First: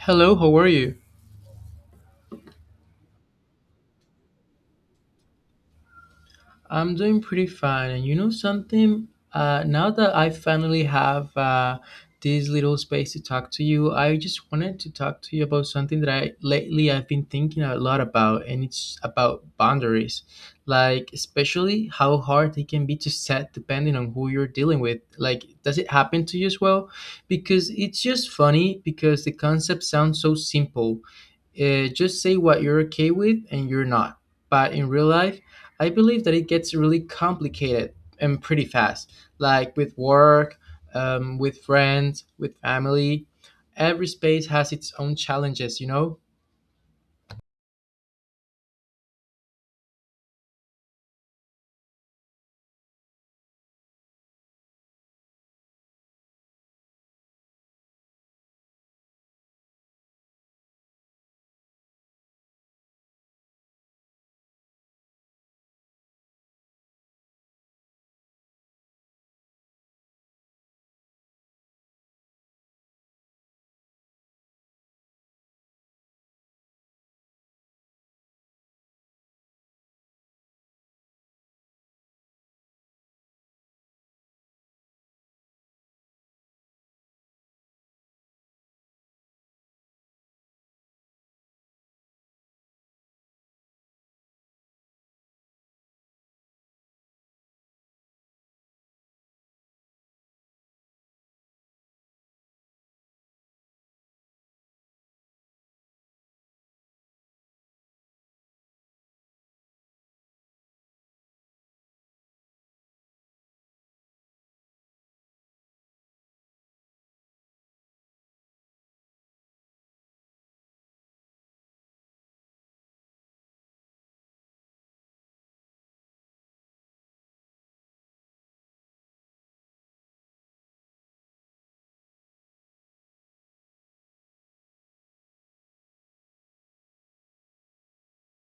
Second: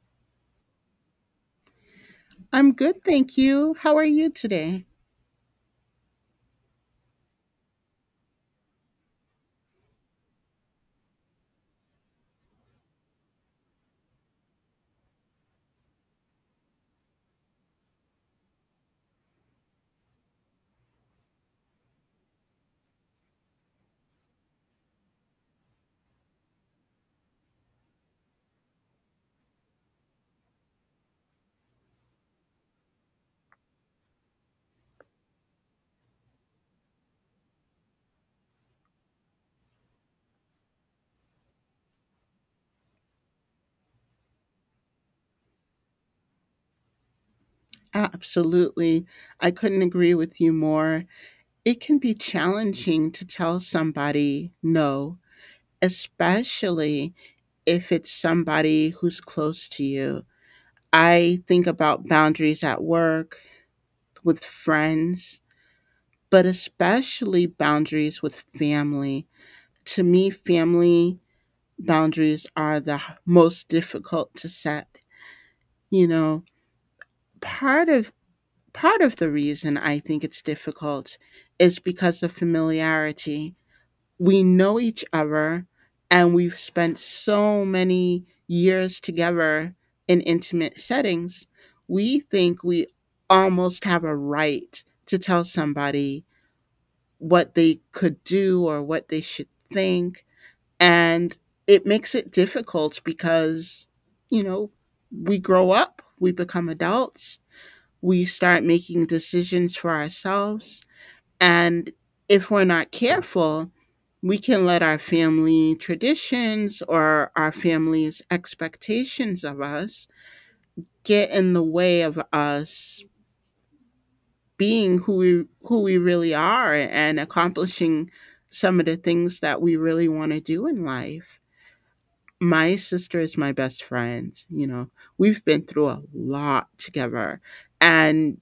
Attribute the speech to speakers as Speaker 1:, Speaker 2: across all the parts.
Speaker 1: Hello, how are you?
Speaker 2: I'm good, thank you. How are you today?
Speaker 1: I'm doing pretty fine. And you know something? Now that I finally have this little space to talk to you, I just wanted to talk to you about something that I lately I've been thinking a lot about, and it's about boundaries. Like, especially how hard they can be to set depending on who you're dealing with. Like, does it happen to you as well? Because it's just funny because the concept sounds so simple. Just say what you're okay with and you're not. But in real life, I believe that it gets really complicated and pretty fast, like with work, with friends, with family. Every space has its own challenges, you know?
Speaker 2: Absolutely. I couldn't agree with you more. It can be challenging to tell somebody no, especially if it's somebody who's close to you. I think about boundaries at work, with friends, but especially boundaries with family. To me, family boundaries are the most difficult to set. You know, part of part of the reason I think it's difficult is because of familiarity. We know each other and we've spent so many years together in intimate settings. We think we almost have a right to tell somebody what they could do or what they should think. And it makes it difficult because, you know, we grow up, we become adults, we start making decisions for ourselves. And if we're not careful, we can let our family traditions or our family's expectations of us get in the way of us being who we really are and accomplishing some of the things that we really want to do in life. My sister is my best friend, you know. We've been through a lot together, and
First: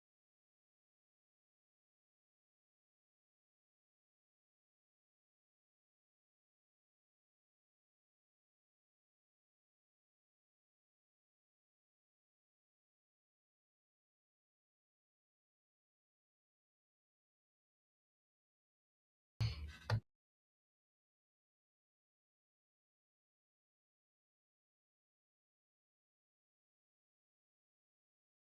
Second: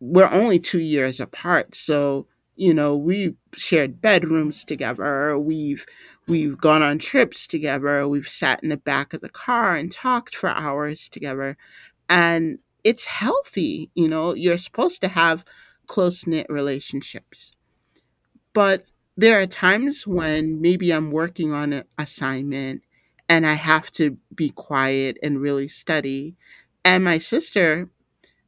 Speaker 2: we're only 2 years apart. So you know, we shared bedrooms together. We've gone on trips together. We've sat in the back of the car and talked for hours together. And it's healthy, you know. You're supposed to have close knit relationships, but there are times when maybe I'm working on an assignment and I have to be quiet and really study. And my sister,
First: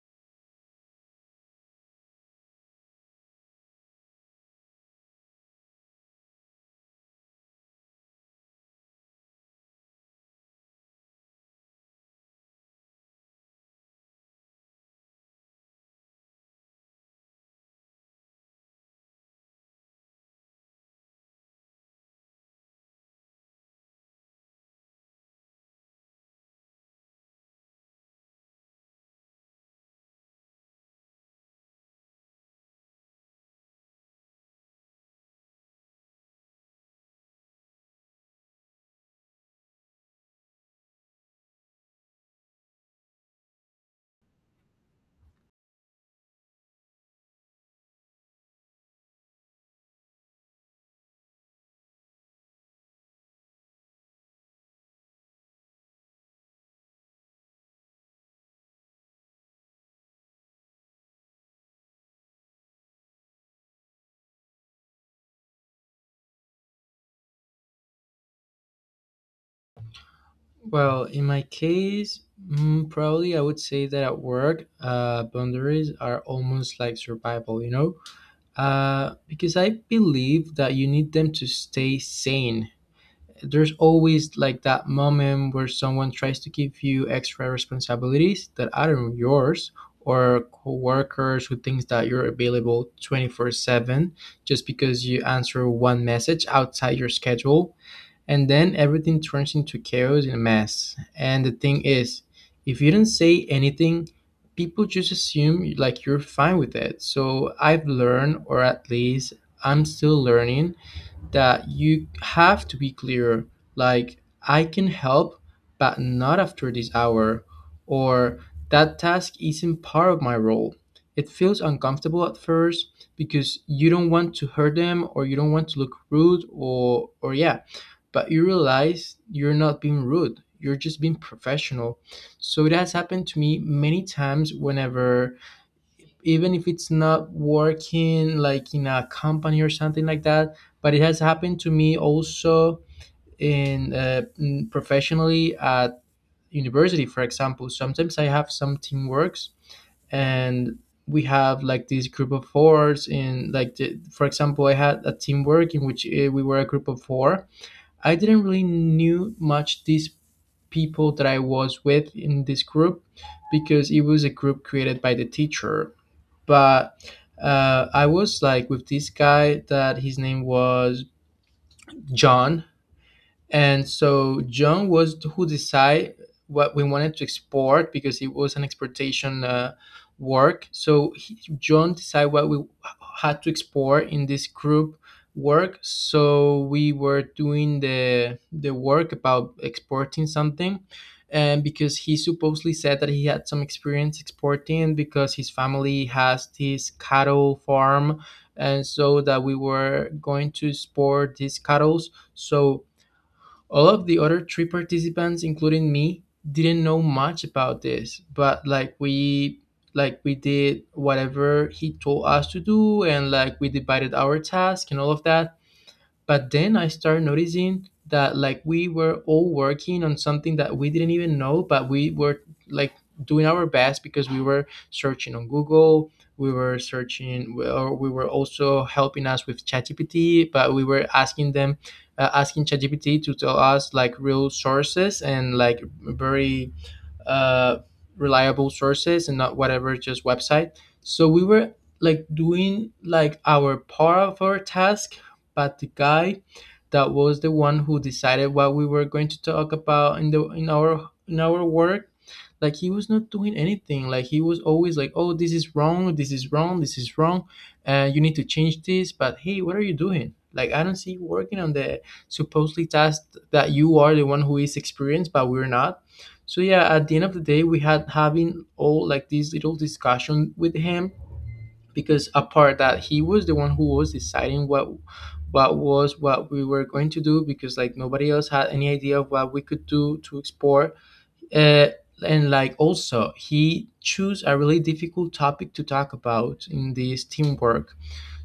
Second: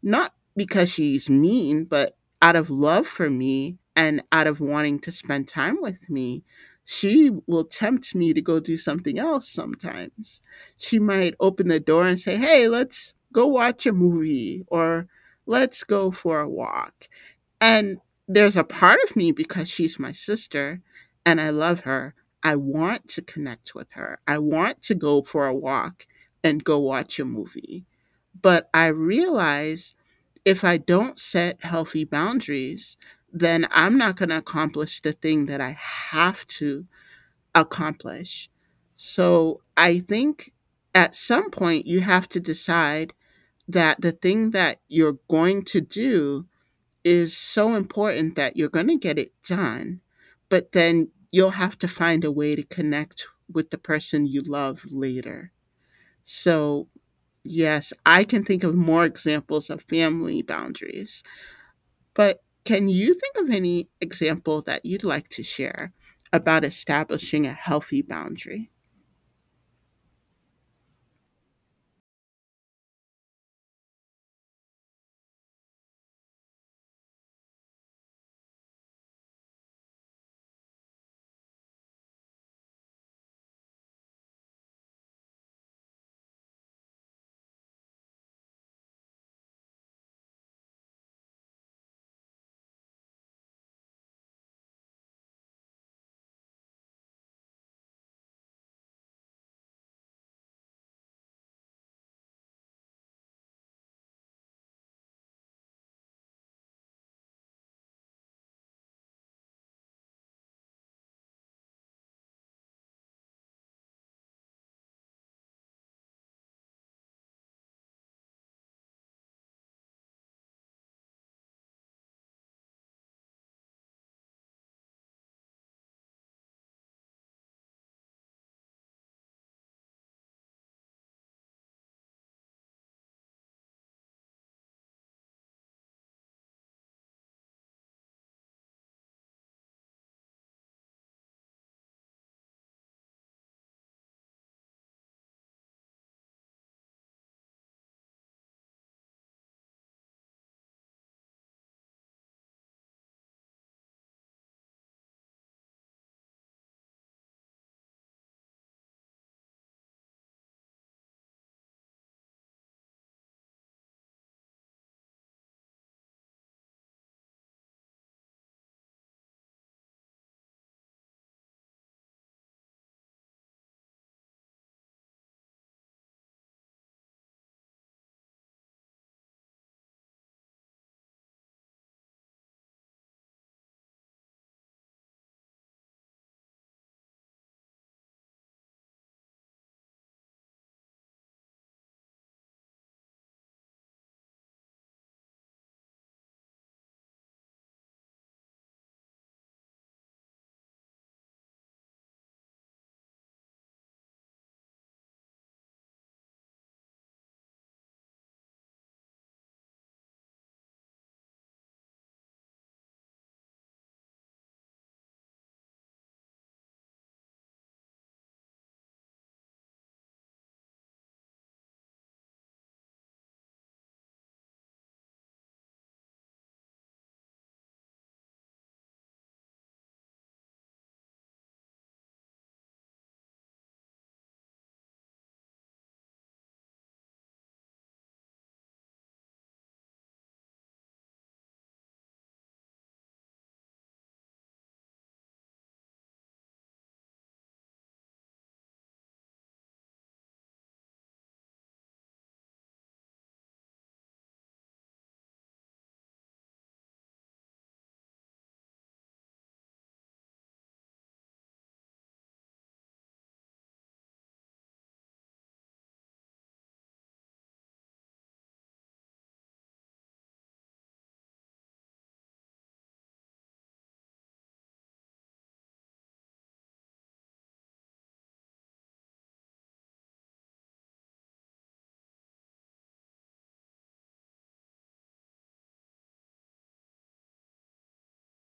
Speaker 2: not because she's mean, but out of love for me and out of wanting to spend time with me, she will tempt me to go do something else sometimes. She might open the door and say, "Hey, let's go watch a movie or let's go for a walk." And there's a part of me, because she's my sister and I love her, I want to connect with her. I want to go for a walk and go watch a movie, but I realize if I don't set healthy boundaries, then I'm not gonna accomplish the thing that I have to accomplish. So I think at some point you have to decide that the thing that you're going to do is so important that you're gonna get it done, but then you'll have to find a way to connect with the person you love later. So, yes, I can think of more examples of family boundaries. But can you think of any example that you'd like to share about establishing a healthy boundary?
Speaker 1: Well, in my case, probably I would say that at work, boundaries are almost like survival, you know? Because I believe that you need them to stay sane. There's always like that moment where someone tries to give you extra responsibilities that aren't yours, or coworkers who thinks that you're available 24/7 just because you answer one message outside your schedule, and then everything turns into chaos and a mess. And the thing is, if you don't say anything, people just assume like you're fine with it. So I've learned, or at least I'm still learning, that you have to be clear. Like, I can help, but not after this hour, or that task isn't part of my role. It feels uncomfortable at first because you don't want to hurt them, or you don't want to look rude, or yeah. But you realize you're not being rude, you're just being professional. So it has happened to me many times, whenever, even if it's not working like in a company or something like that. But it has happened to me also in professionally at university, for example. Sometimes I have some teamworks, and we have like this group of fours in like for example, I had a teamwork in which we were a group of four. I didn't really knew much these people that I was with in this group, because it was a group created by the teacher. But I was like with this guy that his name was John, and so John was who decide what we wanted to export, because it was an exportation work. So John decide what we had to export in this group work. So we were doing the work about exporting something. And because he supposedly said that he had some experience exporting because his family has this cattle farm, and so that we were going to export these cattle. So all of the other three participants, including me, didn't know much about this, but like we did whatever he told us to do, and like we divided our task and all of that. But then I started noticing that like we were all working on something that we didn't even know, but we were like doing our best because we were searching on Google. We were searching, or we were also helping us with ChatGPT, but we were asking ChatGPT to tell us like real sources and like very uh, reliable sources, and not whatever just website. So we were like doing like our part of our task, but the guy that was the one who decided what we were going to talk about in our work, like he was not doing anything. Like he was always like, oh, this is wrong, this is wrong, this is wrong, you need to change this. But hey, what are you doing? Like, I don't see you working on the supposedly task that you are the one who is experienced, but we're not. So yeah, at the end of the day, we had having all like this little discussion with him, because apart that he was the one who was deciding what we were going to do, because like nobody else had any idea of what we could do to explore, uh, and like also he chose a really difficult topic to talk about in this teamwork.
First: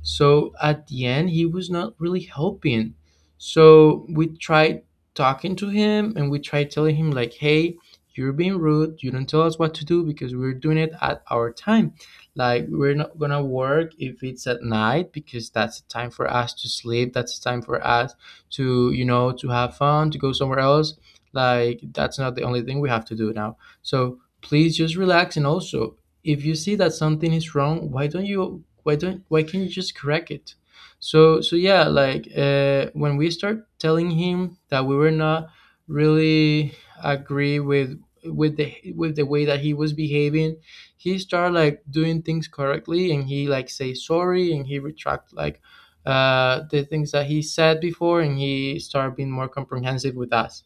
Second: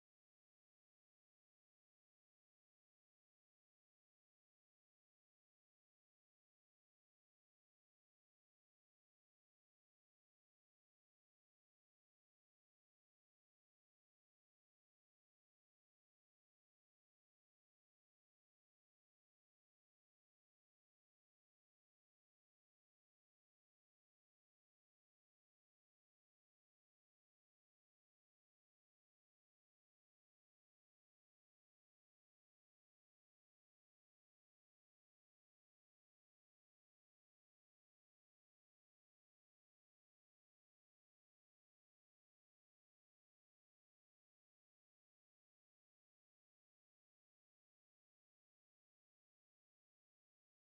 Speaker 1: So at the end he was not really helping. So we tried talking to him, and we tried telling him like, hey, you're being rude, you don't tell us what to do, because we're doing it at our time. Like, we're not gonna work if it's at night, because that's the time for us to sleep, that's the time for us to to have fun, to go somewhere else. Like, that's not the only thing we have to do now. So please just relax. And also, if you see that something is wrong, why don't you why don't why can't you just correct it? So yeah, like when we start telling him that we were not really agree with the way that he was behaving, he started like doing things correctly, and he like say sorry, and he retract like the things that he said before, and he started being more comprehensive with us,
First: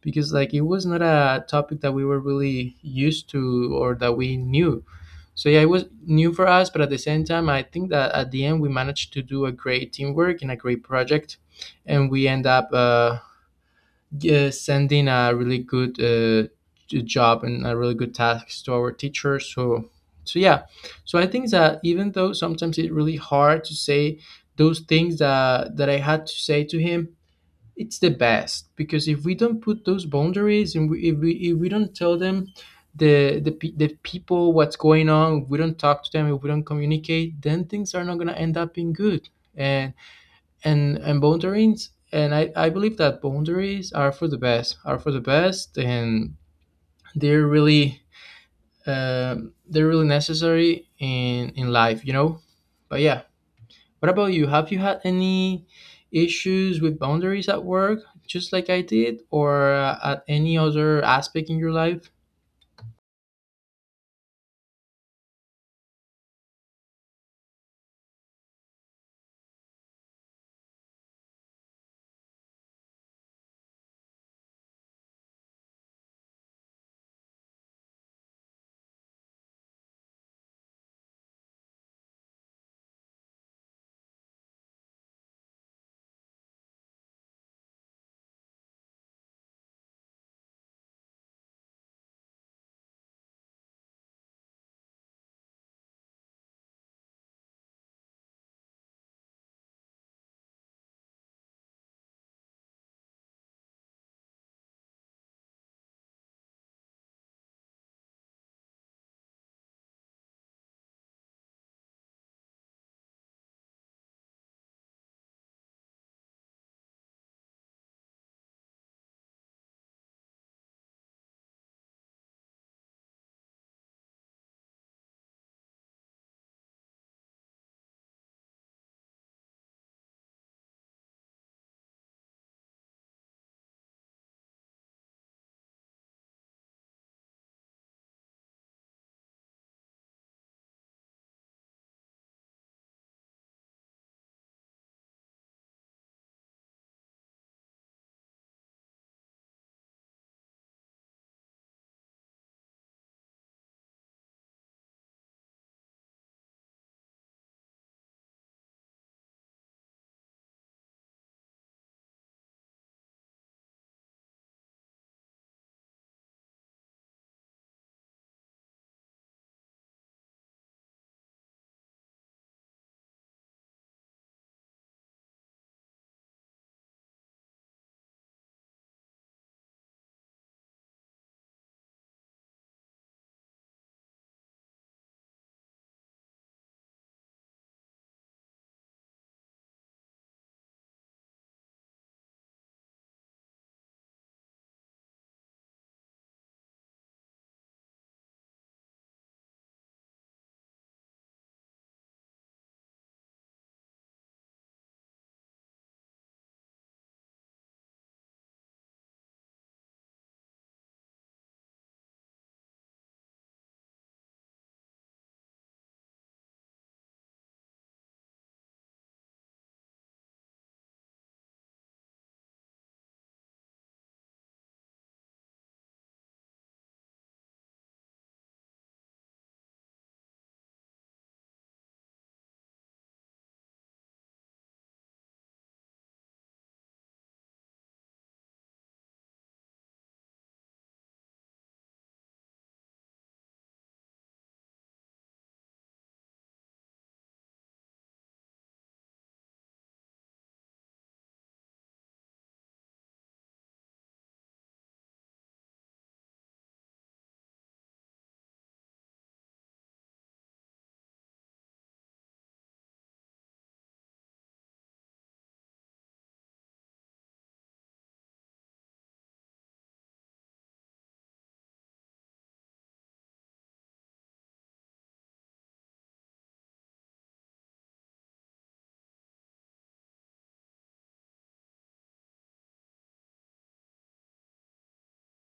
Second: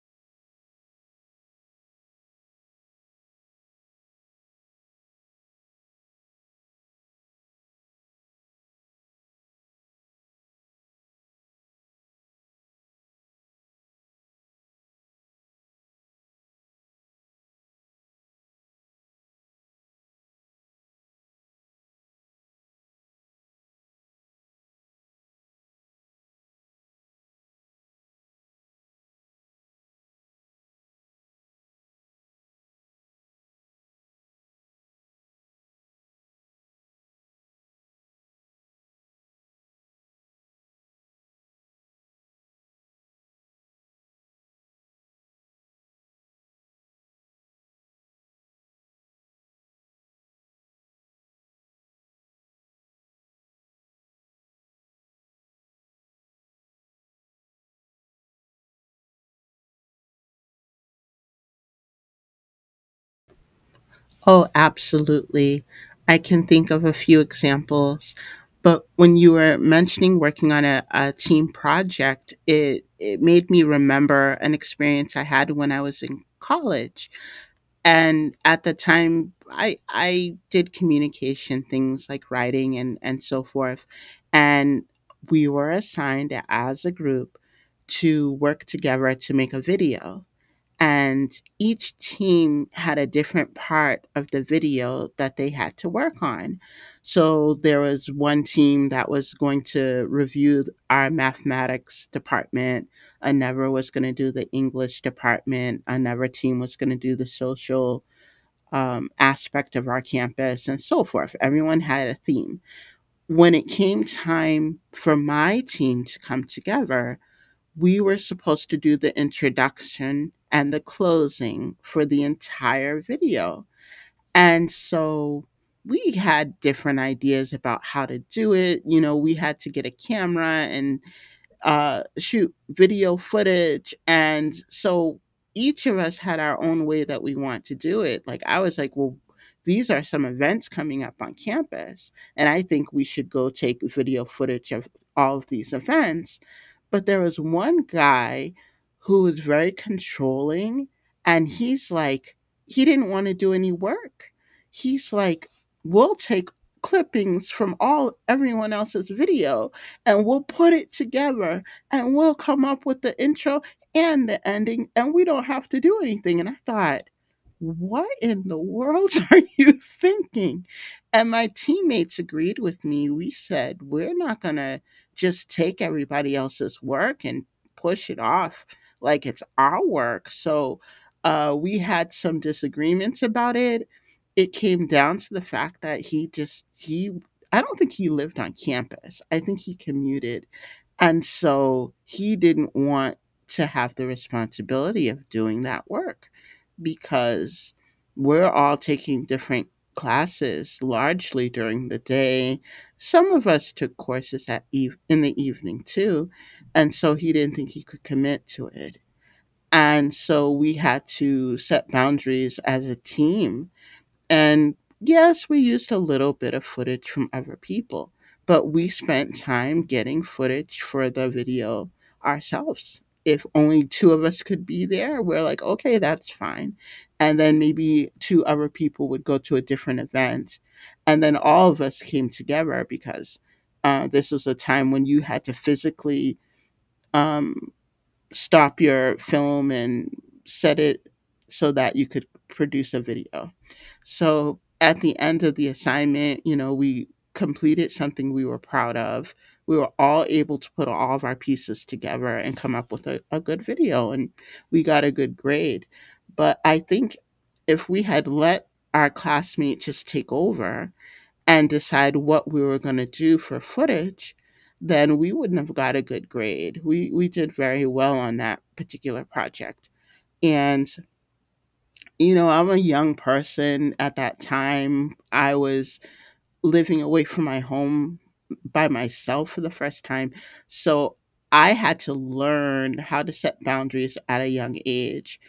Speaker 1: because like it was not a topic that we were really used to or that we knew. So yeah, it was new for us, but at the same time, I think that at the end we managed to do a great teamwork and a great project, and we end up sending a really good job and a really good task to our teacher. So yeah, so I think that even though sometimes it's really hard to say those things that I had to say to him, it's the best. Because if we don't put those boundaries, and we, if we if we don't tell them the pe- the people what's going on, if we don't talk to them, if we don't communicate, then things are not gonna end up being good. And and boundaries, and I believe that boundaries are for the best, are for the best, and they're really necessary in life, you know. But yeah, what about you? Have you had any issues with boundaries at work, just like I did, or at any other aspect in your life?
Speaker 2: Oh, absolutely. I can think of a few examples. But when you were mentioning working on a team project, it made me remember an experience I had when I was in college. And at the time, I did communication things like writing and so forth. And we were assigned as a group to work together to make a video, and each team had a different part of the video that they had to work on. So there was one team that was going to review our mathematics department, another was going to do the English department, another team was going to do the social aspect of our campus, and so forth. Everyone had a theme. When it came time for my team to come together, we were supposed to do the introduction and the closing for the entire video. And so we had different ideas about how to do it. You know, we had to get a camera and shoot video footage. And so each of us had our own way that we want to do it. Like, I was like, well, these are some events coming up on campus, and I think we should go take video footage of all of these events. But there was one guy who was very controlling, and he's like, he didn't want to do any work. He's like, we'll take clippings from all everyone else's video and we'll put it together and we'll come up with the intro and the ending, and we don't have to do anything. And I thought, what in the world are you thinking? And my teammates agreed with me. We said, we're not going to just take everybody else's work and push it off like it's our work. So we had some disagreements about it. It came down to the fact that I don't think he lived on campus. I think he commuted, and so he didn't want to have the responsibility of doing that work because we're all taking different classes largely during the day. Some of us took courses at in the evening too. And so he didn't think he could commit to it. And so we had to set boundaries as a team. And yes, we used a little bit of footage from other people, but we spent time getting footage for the video ourselves. If only two of us could be there, we're like, okay, that's fine. And then maybe two other people would go to a different event. And then all of us came together because this was a time when you had to physically um, stop your film and set it so that you could produce a video. So at the end of the assignment, you know, we completed something we were proud of. We were all able to put all of our pieces together and come up with a good video, and we got a good grade. But I think if we had let our classmate just take over and decide what we were going to do for footage, then we wouldn't have got a good grade. We did very well on that particular project. And you know, I'm a young person at that time. I was living away from my home by myself for the first time. So I had to learn how to set boundaries at a young age.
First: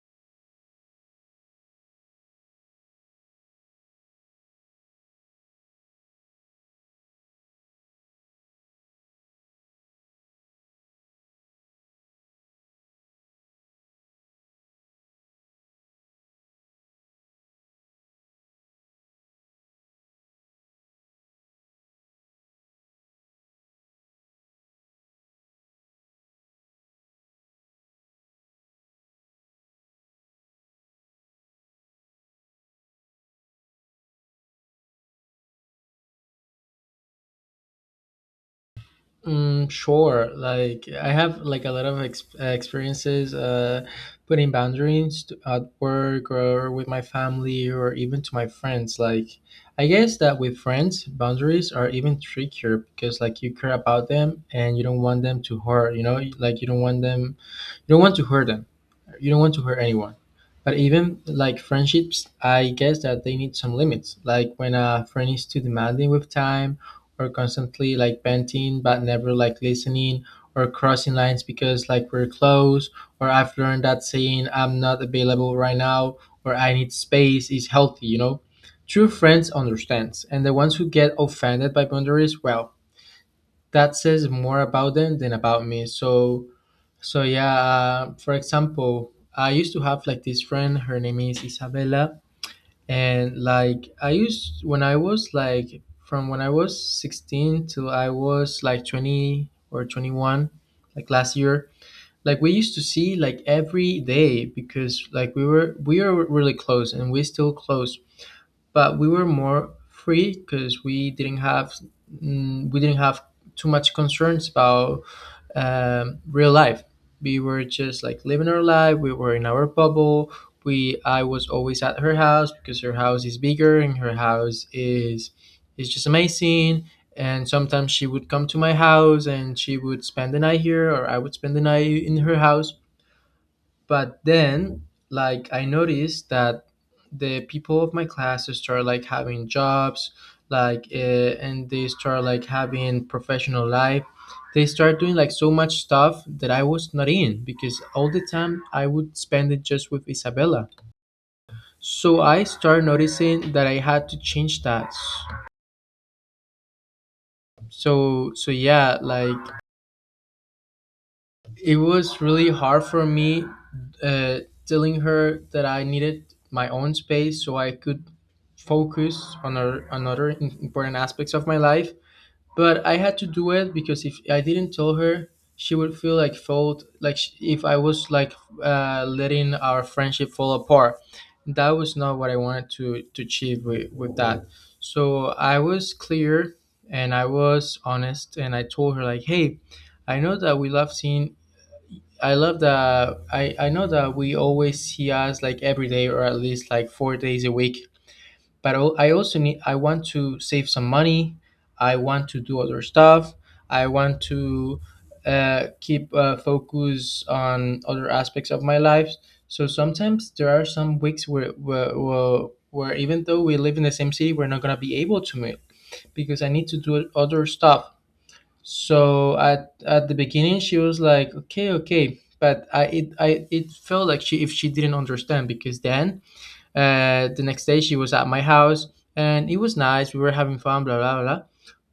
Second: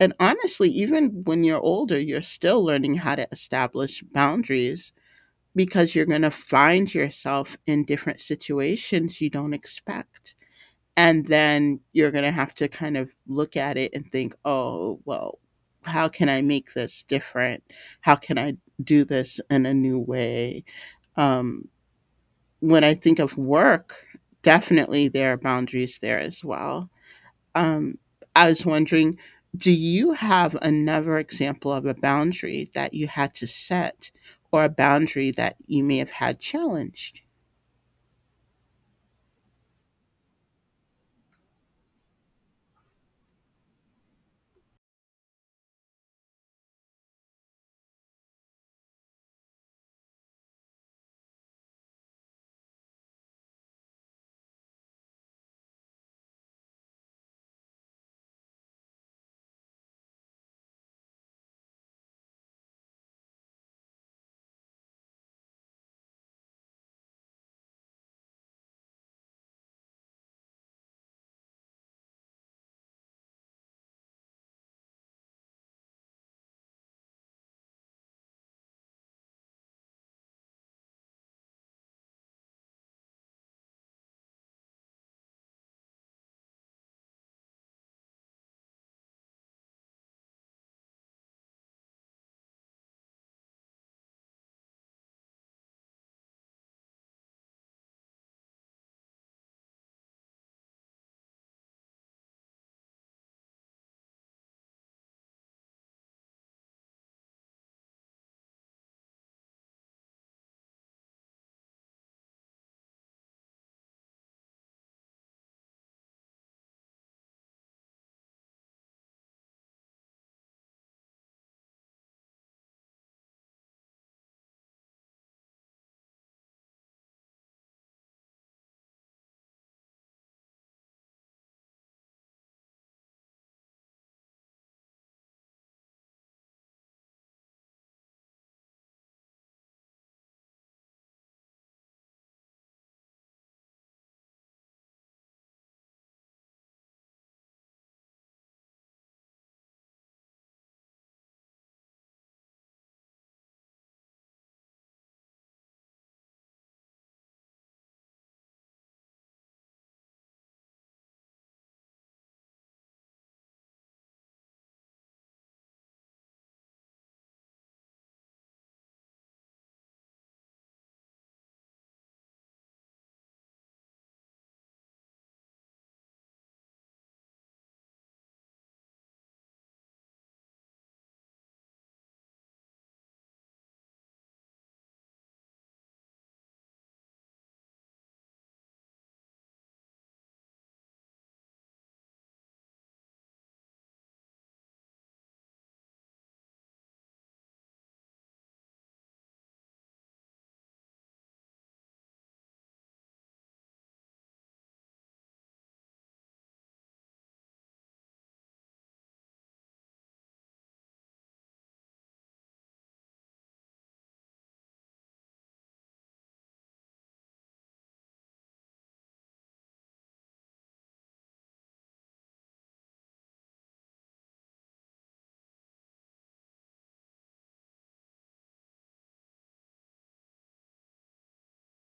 Speaker 2: And honestly, even when you're older, you're still learning how to establish boundaries because you're going to find yourself in different situations you don't expect, and then you're going to have to kind of look at it and think, oh well, how can I make this different? How can I do this in a new way? um, when I think of work, definitely there are boundaries there as well. um, I was wondering, do you have another example of a boundary that you had to set or a boundary that you may have had challenged?
Speaker 1: Mm, sure. Like, I have like a lot of experiences putting boundaries at work, or with my family, or even to my friends. Like, I guess that with friends, boundaries are even trickier, because like you care about them and you don't want them to hurt. You know, like, you don't want to hurt them. You don't want to hurt anyone. But even like friendships, I guess that they need some limits. Like when a friend is too demanding with time, or constantly like venting but never like listening, or crossing lines because like we're close. Or, I've learned that saying I'm not available right now, or I need space, is healthy, you know? True friends understands, and the ones who get offended by boundaries, well, that says more about them than about me. So yeah, for example, I used to have like this friend. Her name is Isabella, and like I used when I was like from when I was 16 till I was like 20 or 21, like last year. Like we used to see like every day, because like we were really close, and we are still close, but we were more free because we didn't have too much concerns about real life. We were just like living our life. We were in our bubble. We I was always at her house, because her house is bigger, and her house is just amazing. And sometimes she would come to my house and she would spend the night here, or I would spend the night in her house. But then like I noticed that the people of my class start like having jobs, like and they start like having professional life. They start doing like so much stuff that I was not in, because all the time I would spend it just with Isabella. So I start noticing that I had to change that. So yeah, like, it was really hard for me, uh, telling her that I needed my own space so I could focus on other important aspects of my life. But I had to do it, because if I didn't tell her, she would feel like fault, if I was like letting our friendship fall apart. That was not what I wanted to achieve with that. So I was clear and I was honest, and I told her like, hey, I know that we love seeing, I love that. I know that we always see us like every day or at least like 4 days a week. I also need, I want to save some money. I want to do other stuff. I want to keep focus on other aspects of my life. So sometimes there are some weeks where even though we live in the same city, we're not going to be able to meet because I need to do other stuff. So at the beginning she was like, okay, okay, but I it felt like she didn't understand because then the next day she was at my house and it was nice. We were having fun, blah blah blah.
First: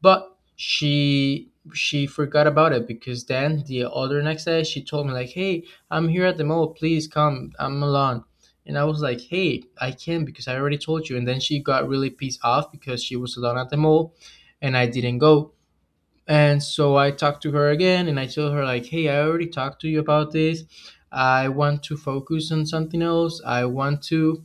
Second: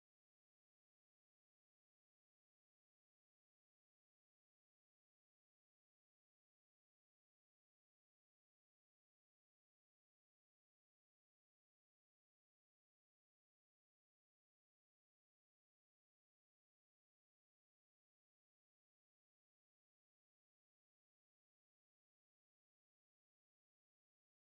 Speaker 1: But she forgot about it because then the other next day she told me like, hey, I'm here at the mall. Please come. I'm alone. And I was like, hey, I can't because I already told you. And then she got really pissed off because she was alone at the mall and I didn't go, and so I talked to her again and I told her like, "Hey, I already talked to you about this. I want to focus on something else. I want to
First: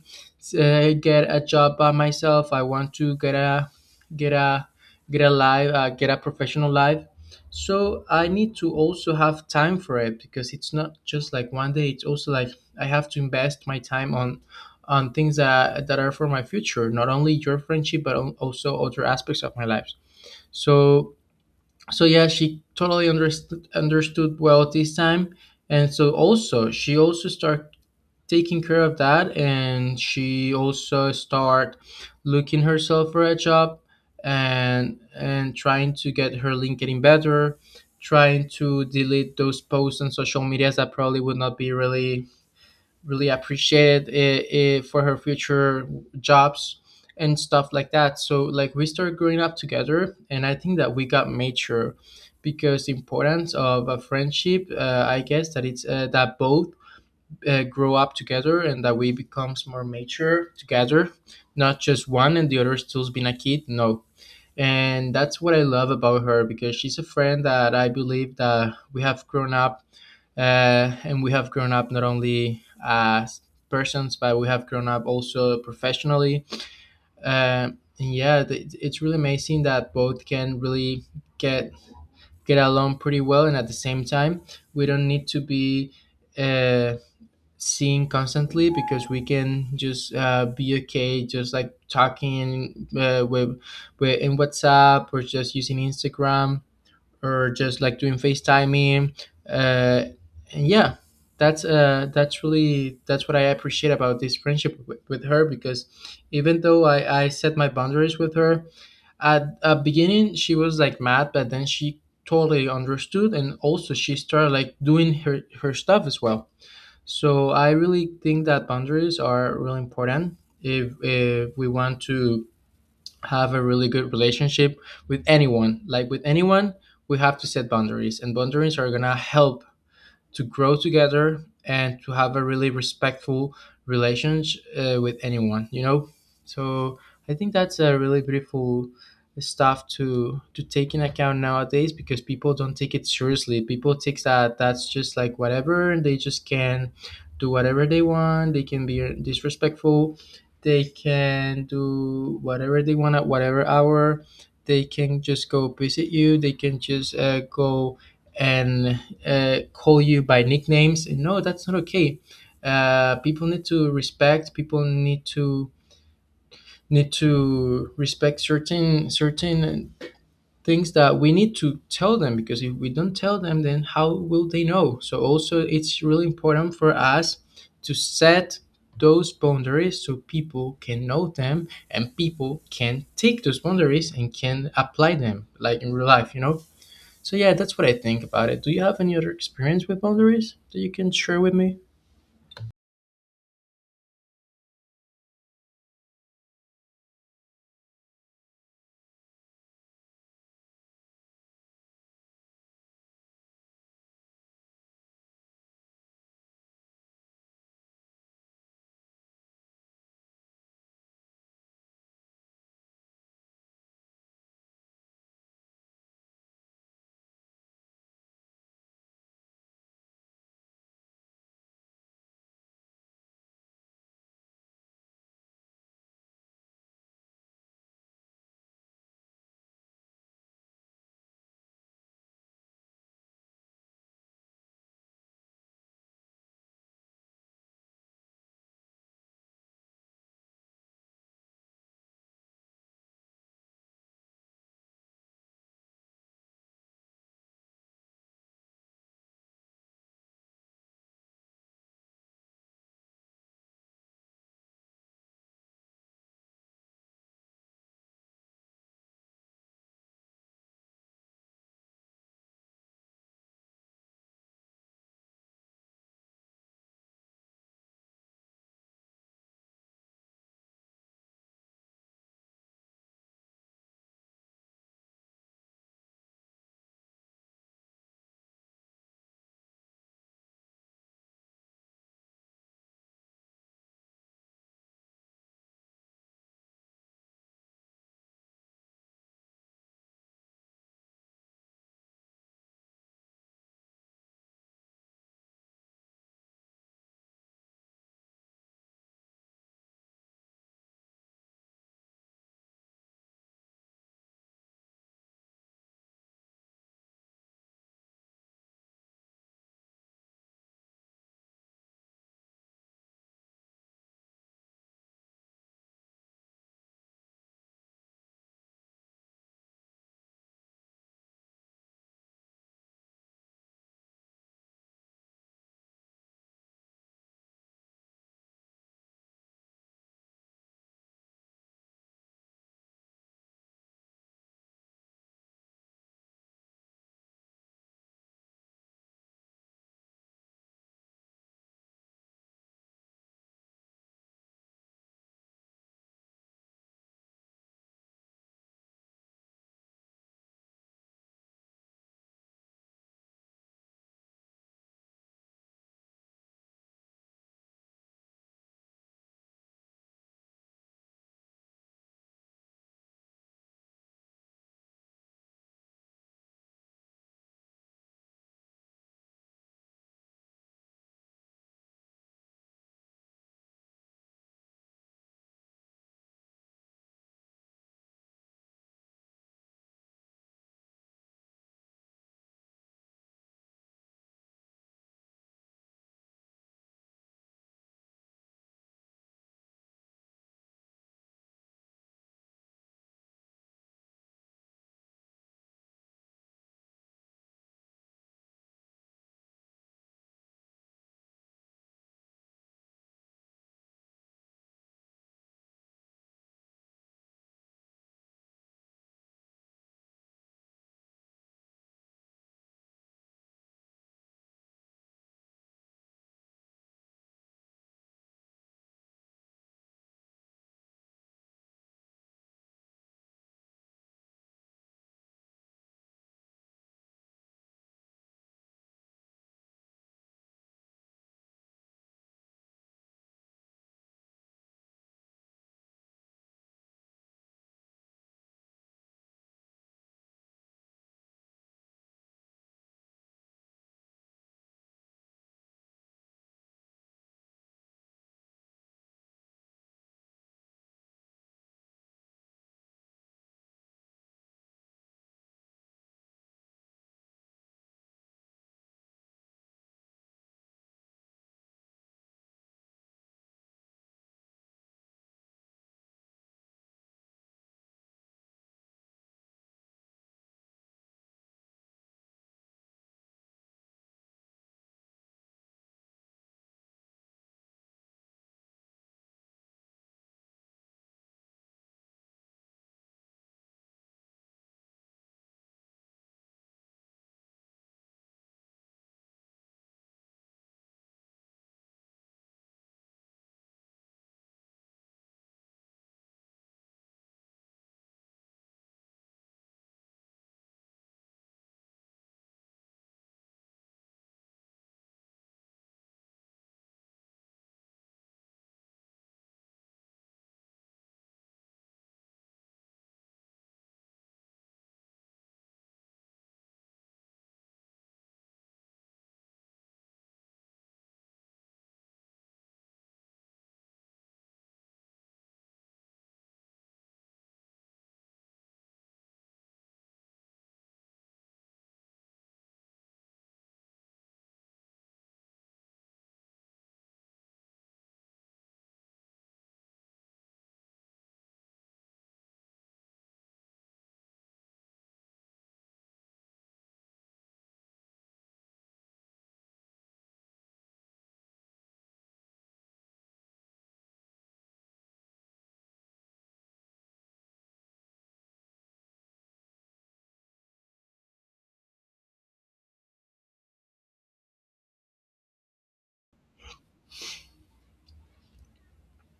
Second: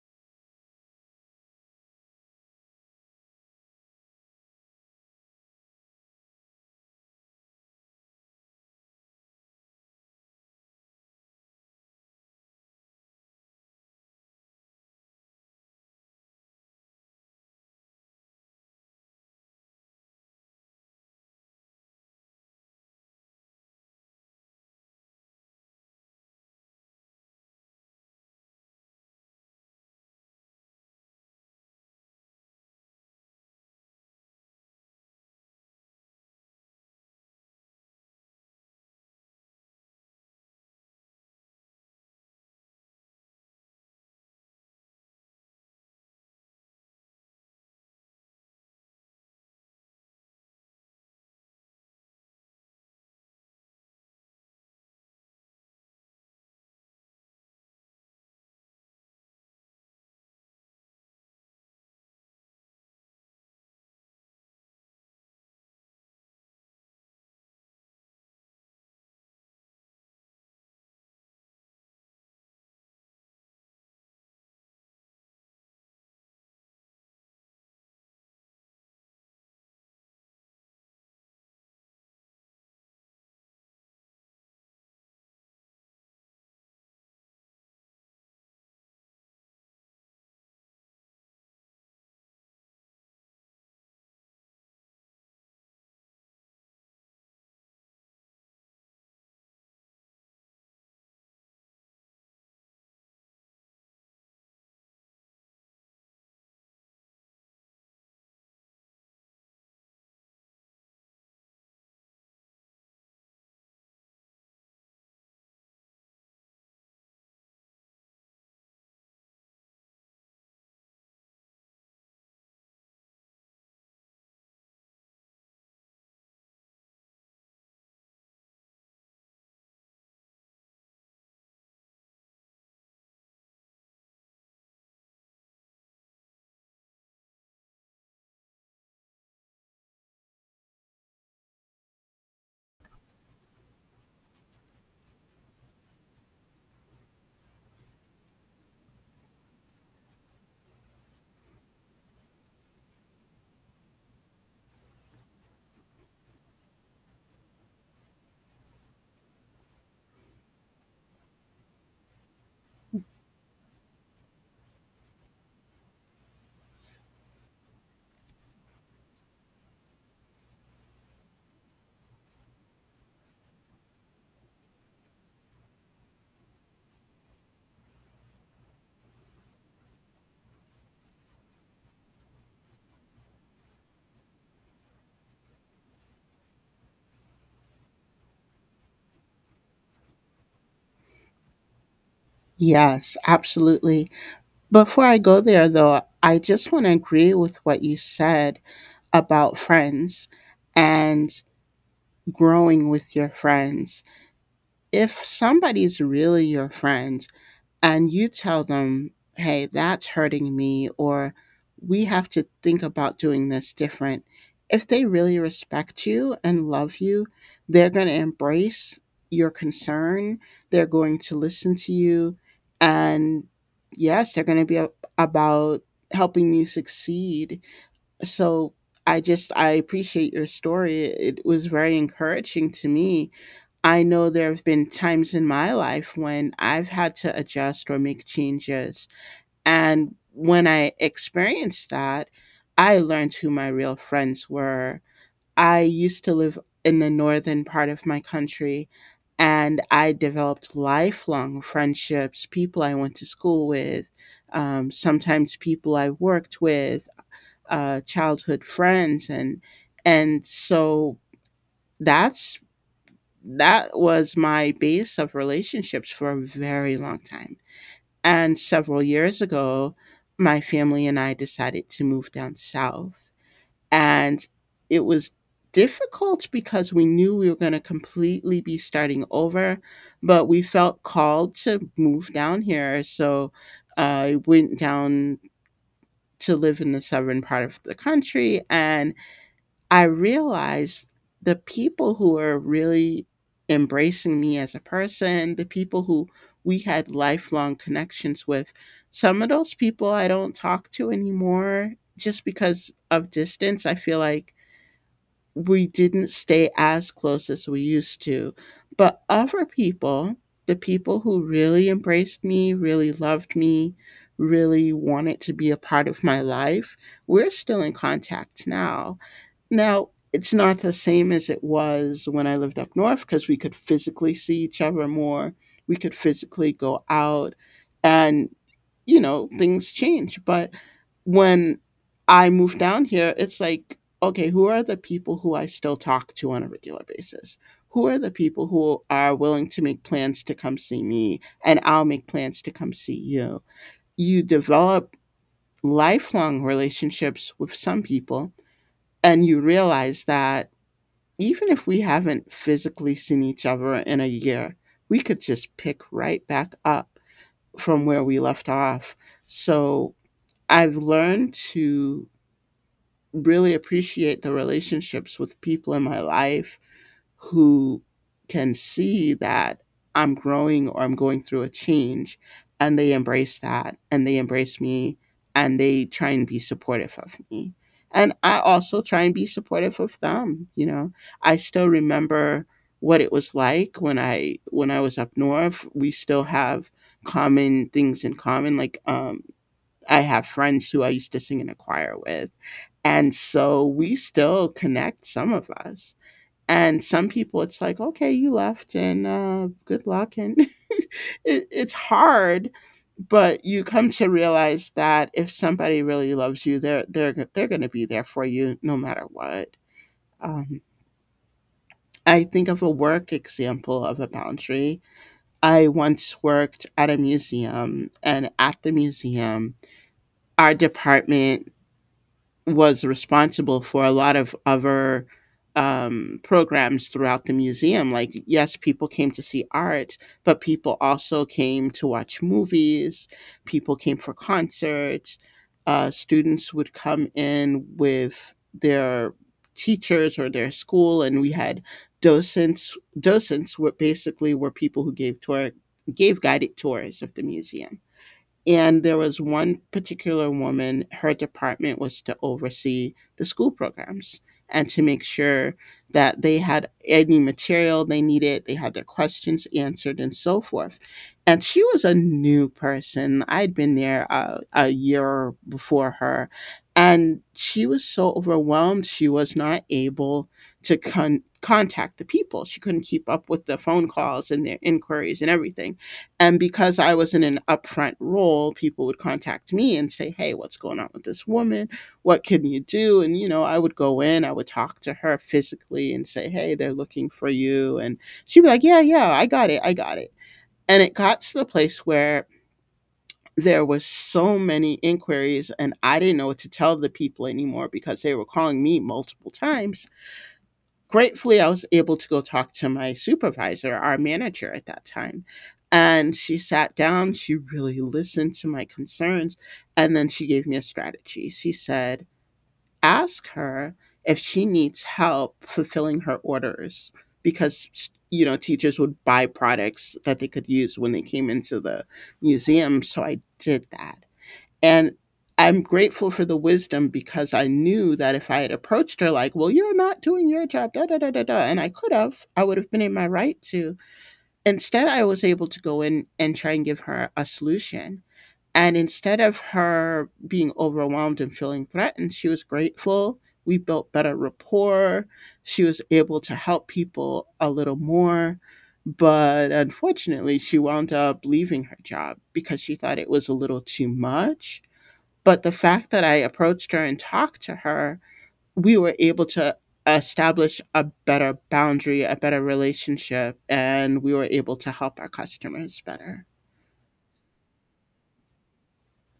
Speaker 1: get a job by myself. I want to get a get a life, get a professional life. So I need to also have time for it because it's not just like one day. It's also like I have to invest my time on things that are for my future, not only your friendship but also other aspects of my life. So so yeah, she totally understood well this time, and so also she also start taking care of that, and she also start looking herself for a job, and trying to get her link getting better, trying to delete those posts on social medias that probably would not be really really appreciated it, it for her future jobs and stuff like that. So like we started growing up together, and I think that we got mature because the importance of a friendship, I guess that it's that both grow up together and that we becomes more mature together, not just one and the other stills being a kid. No, and that's what I love about her because she's a friend that I believe that we have grown up, and we have grown up not only as persons, but we have grown up also professionally. Uh, and yeah, it's really amazing that both can really get get along pretty well, and at the same time, we don't need to be. Uh, Seeing constantly because we can just be okay just like talking with in whatsapp or just using instagram or just like doing facetiming, uh, and yeah, that's what I appreciate about this friendship with her because even though I set my boundaries with her at a beginning she was like mad, but then she totally understood, and also she started like doing her stuff as well. So I really think that boundaries are really important if we want to have a really good relationship with anyone. Like with anyone, we have to set boundaries, and boundaries are gonna help to grow together and to have a really respectful relations with anyone, you know. So I think that's a really beautiful stuff to take in account nowadays because people don't take it seriously. People take that's just like whatever, and they just can do whatever they want. They can be disrespectful. They can do whatever they want at whatever hour. They can just go visit you. They can just go, and call you by nicknames. And no, that's not okay. People need to respect. People need to respect certain things that we need to tell them because if we don't tell them, then how will they know? So also, it's really important for us to set those boundaries so people can know them and people can take those boundaries and can apply them like in real life, you know. So yeah, that's what I think about it. Do you have any other experience with boundaries that you can share with me?
Speaker 2: Yes, absolutely. Before I go there, though, I just want to agree with what you said about friends and growing with your friends. If somebody's really your friend, and you tell them, hey, that's hurting me, or we have to think about doing this different. If they really respect you and love you, they're going to embrace your concern. They're going to listen to you. And yes, they're going to be about helping you succeed. So I just, I appreciate your story. It was very encouraging to me. I know there have been times in my life when I've had to adjust or make changes. And when I experienced that, I learned who my real friends were. I used to live in the northern part of my country, and I developed lifelong friendships, people I went to school with, sometimes people I worked with, childhood friends. And so that's that was my base of relationships for a very long time. And several years ago, my family and I decided to move down south. And it was difficult because we knew we were going to completely be starting over, but we felt called to move down here. So I went down to live in the southern part of the country, and I realized the people who were really embracing me as a person, the people who we had lifelong connections with, some of those people I don't talk to anymore just because of distance. I feel like we didn't stay as close as we used to. But other people, the people who really embraced me, really loved me, really wanted to be a part of my life, we're still in contact now, it's not the same as it was when I lived up north because we could physically see each other more. We could physically go out and, you know, things change. But when I moved down here, it's like, okay, who are the people who I still talk to on a regular basis? Who are the people who are willing to make plans to come see me? And I'll make plans to come see you. You develop lifelong relationships with some people, and you realize that even if we haven't physically seen each other in a year, we could just pick right back up from where we left off. So I've learned to really appreciate the relationships with people in my life who can see that I'm growing or I'm going through a change, and they embrace that and they embrace me and they try and be supportive of me. And I also try and be supportive of them, you know. I still remember what it was like when I was up north. We still have common things in common, like I have friends who I used to sing in a choir with. And so we still connect, some of us, and some people it's like, okay, you left and good luck and it's hard, but you come to realize that if somebody really loves you, they're going to be there for you no matter what. um, I think of a work example of a boundary. I once worked at a museum, and at the museum our department was responsible for a lot of other programs throughout the museum. Like, yes, people came to see art, but people also came to watch movies, people came for concerts, students would come in with their teachers or their school, and we had docents. Docents were basically were people who gave tour gave guided tours of the museum. And there was one particular woman. Her department was to oversee the school programs and to make sure that they had any material they needed, they had their questions answered, and so forth. And she was a new person. I'd been there a year before her. And she was so overwhelmed, she was not able to contact the people. She couldn't keep up with the phone calls and their inquiries and everything. And because I was in an upfront role, people would contact me and say, "Hey, what's going on with this woman? What can you do?" And, you know, I would go in, I would talk to her physically and say, "Hey, they're looking for you." And she'd be like, "Yeah, yeah, I got it. I got it." And it got to the place where there was so many inquiries and I didn't know what to tell the people anymore because they were calling me multiple times. Gratefully, I was able to go talk to my supervisor, our manager at that time. And she sat down, she really listened to my concerns, and then she gave me a strategy. She said, "Ask her if she needs help fulfilling her orders," because, you know, teachers would buy products that they could use when they came into the museum. So I did that, and I'm grateful for the wisdom, because I knew that if I had approached her like, "Well, you're not doing your job, da da da da da," and I could have, I would have been in my right to. Instead, I was able to go in and try and give her a solution. And instead of her being overwhelmed and feeling threatened, she was grateful. We built better rapport. She was able to help people a little more. But unfortunately, she wound up leaving her job because she thought it was a little too much. But the fact that I approached her and talked to her, we were able to establish a better boundary, a better relationship, and we were able to help our customers better.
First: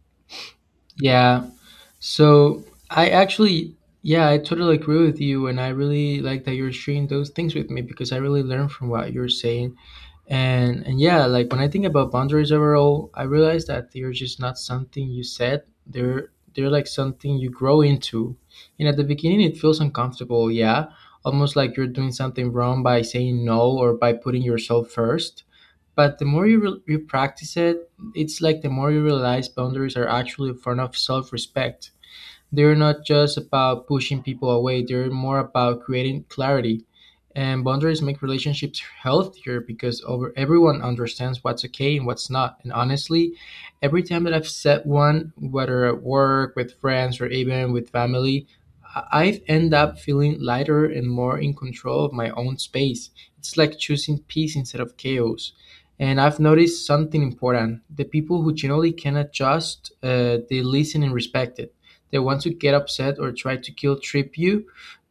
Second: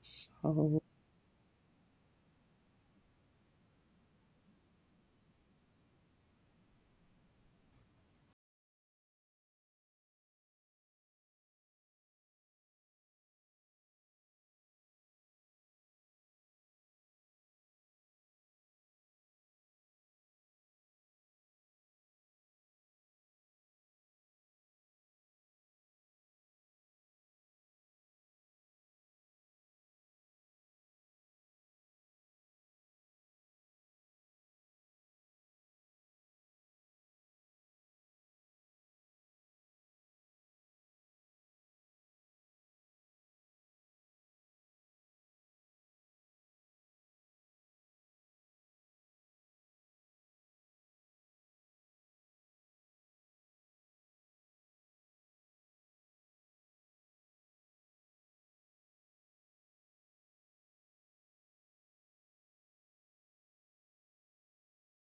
Speaker 2: So,
Speaker 1: Yeah. So I actually, yeah, I totally agree with you, and I really like that you're sharing those things with me because I really learned from what you're saying. And yeah, like when I think about boundaries overall, I realize that they're just not something you set. They're like something you grow into. And at the beginning, it feels uncomfortable. Yeah, almost like you're doing something wrong by saying no or by putting yourself first. But the more you practice it, it's like the more you realize boundaries are actually a form of self respect. They're not just about pushing people away, they're more about creating clarity. And boundaries make relationships healthier because over everyone understands what's okay and what's not. And honestly, every time that I've set one, whether at work, with friends, or even with family, I end up feeling lighter and more in control of my own space. It's like choosing peace instead of chaos. And I've noticed something important. The people who generally can adjust, they listen and respect it, the ones who get upset or try to guilt trip you,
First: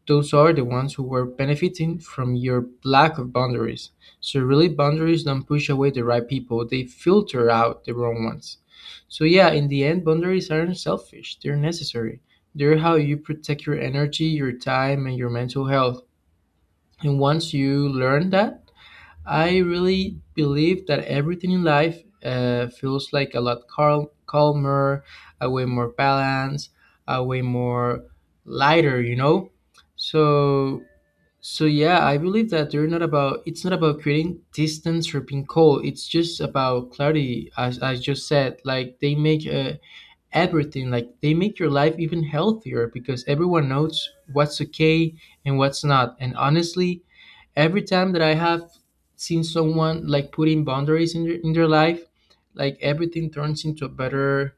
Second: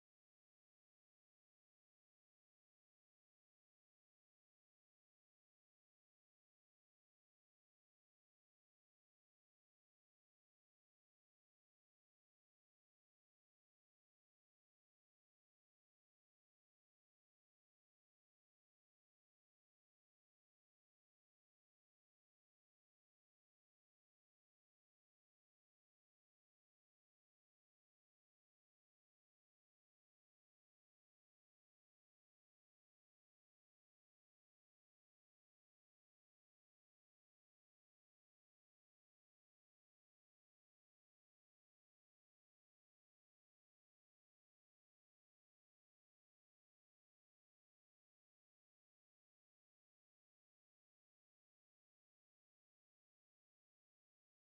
Speaker 1: those are the ones who were benefiting from your lack of boundaries. So, really, boundaries don't push away the right people, they filter out the wrong ones. So, yeah, in the end, boundaries aren't selfish, they're necessary. They're how you protect your energy, your time, and your mental health. And once you learn that, I really believe that everything in life feels like a lot calmer, a way more balanced, a way more lighter, you know? So, so yeah, I believe that they're not about, it's not about creating distance or being cold. It's just about clarity, as I just said. Like they make everything, like they make your life even healthier because everyone knows what's okay and what's not. And honestly, every time that I have seen someone like putting boundaries in in their life, like everything turns into a better,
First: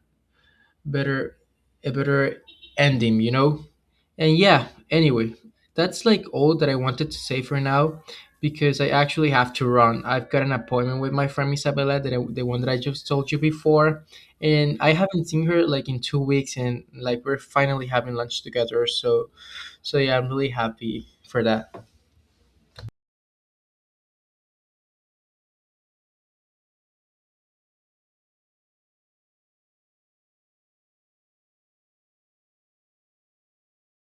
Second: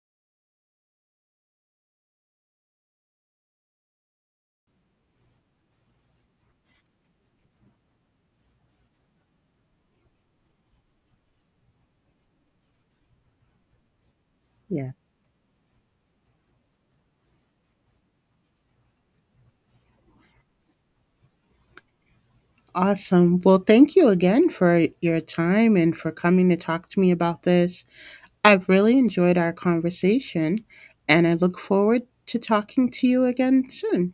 Speaker 1: better, a better ending, you know? And yeah, anyway, that's like all that I wanted to say for now because I actually have to run. I've got an appointment with my friend Isabella, the one that I just told you before. And
Speaker 2: yeah.
Speaker 1: I haven't seen her like in 2 weeks, and like we're finally having lunch together. So, so yeah, I'm really happy for that.
Speaker 2: Awesome. Well, thank you again for your time and for coming to talk to me about this. I've really enjoyed our conversation, and I look forward to talking to you again soon.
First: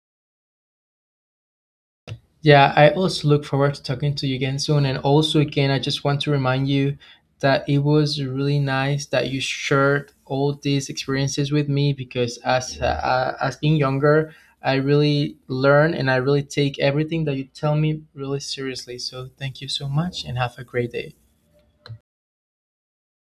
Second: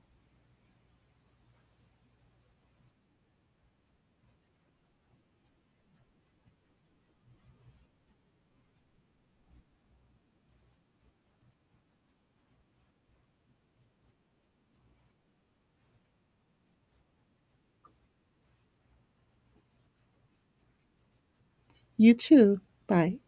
Speaker 1: Yeah, I also look forward to talking to you again soon. And also, again, I just want to remind you that it was really nice that you shared all these experiences with me because as being younger, I really learn and I really take everything that you tell me really seriously. So thank you so much and have a great day.
Speaker 2: You too. Bye.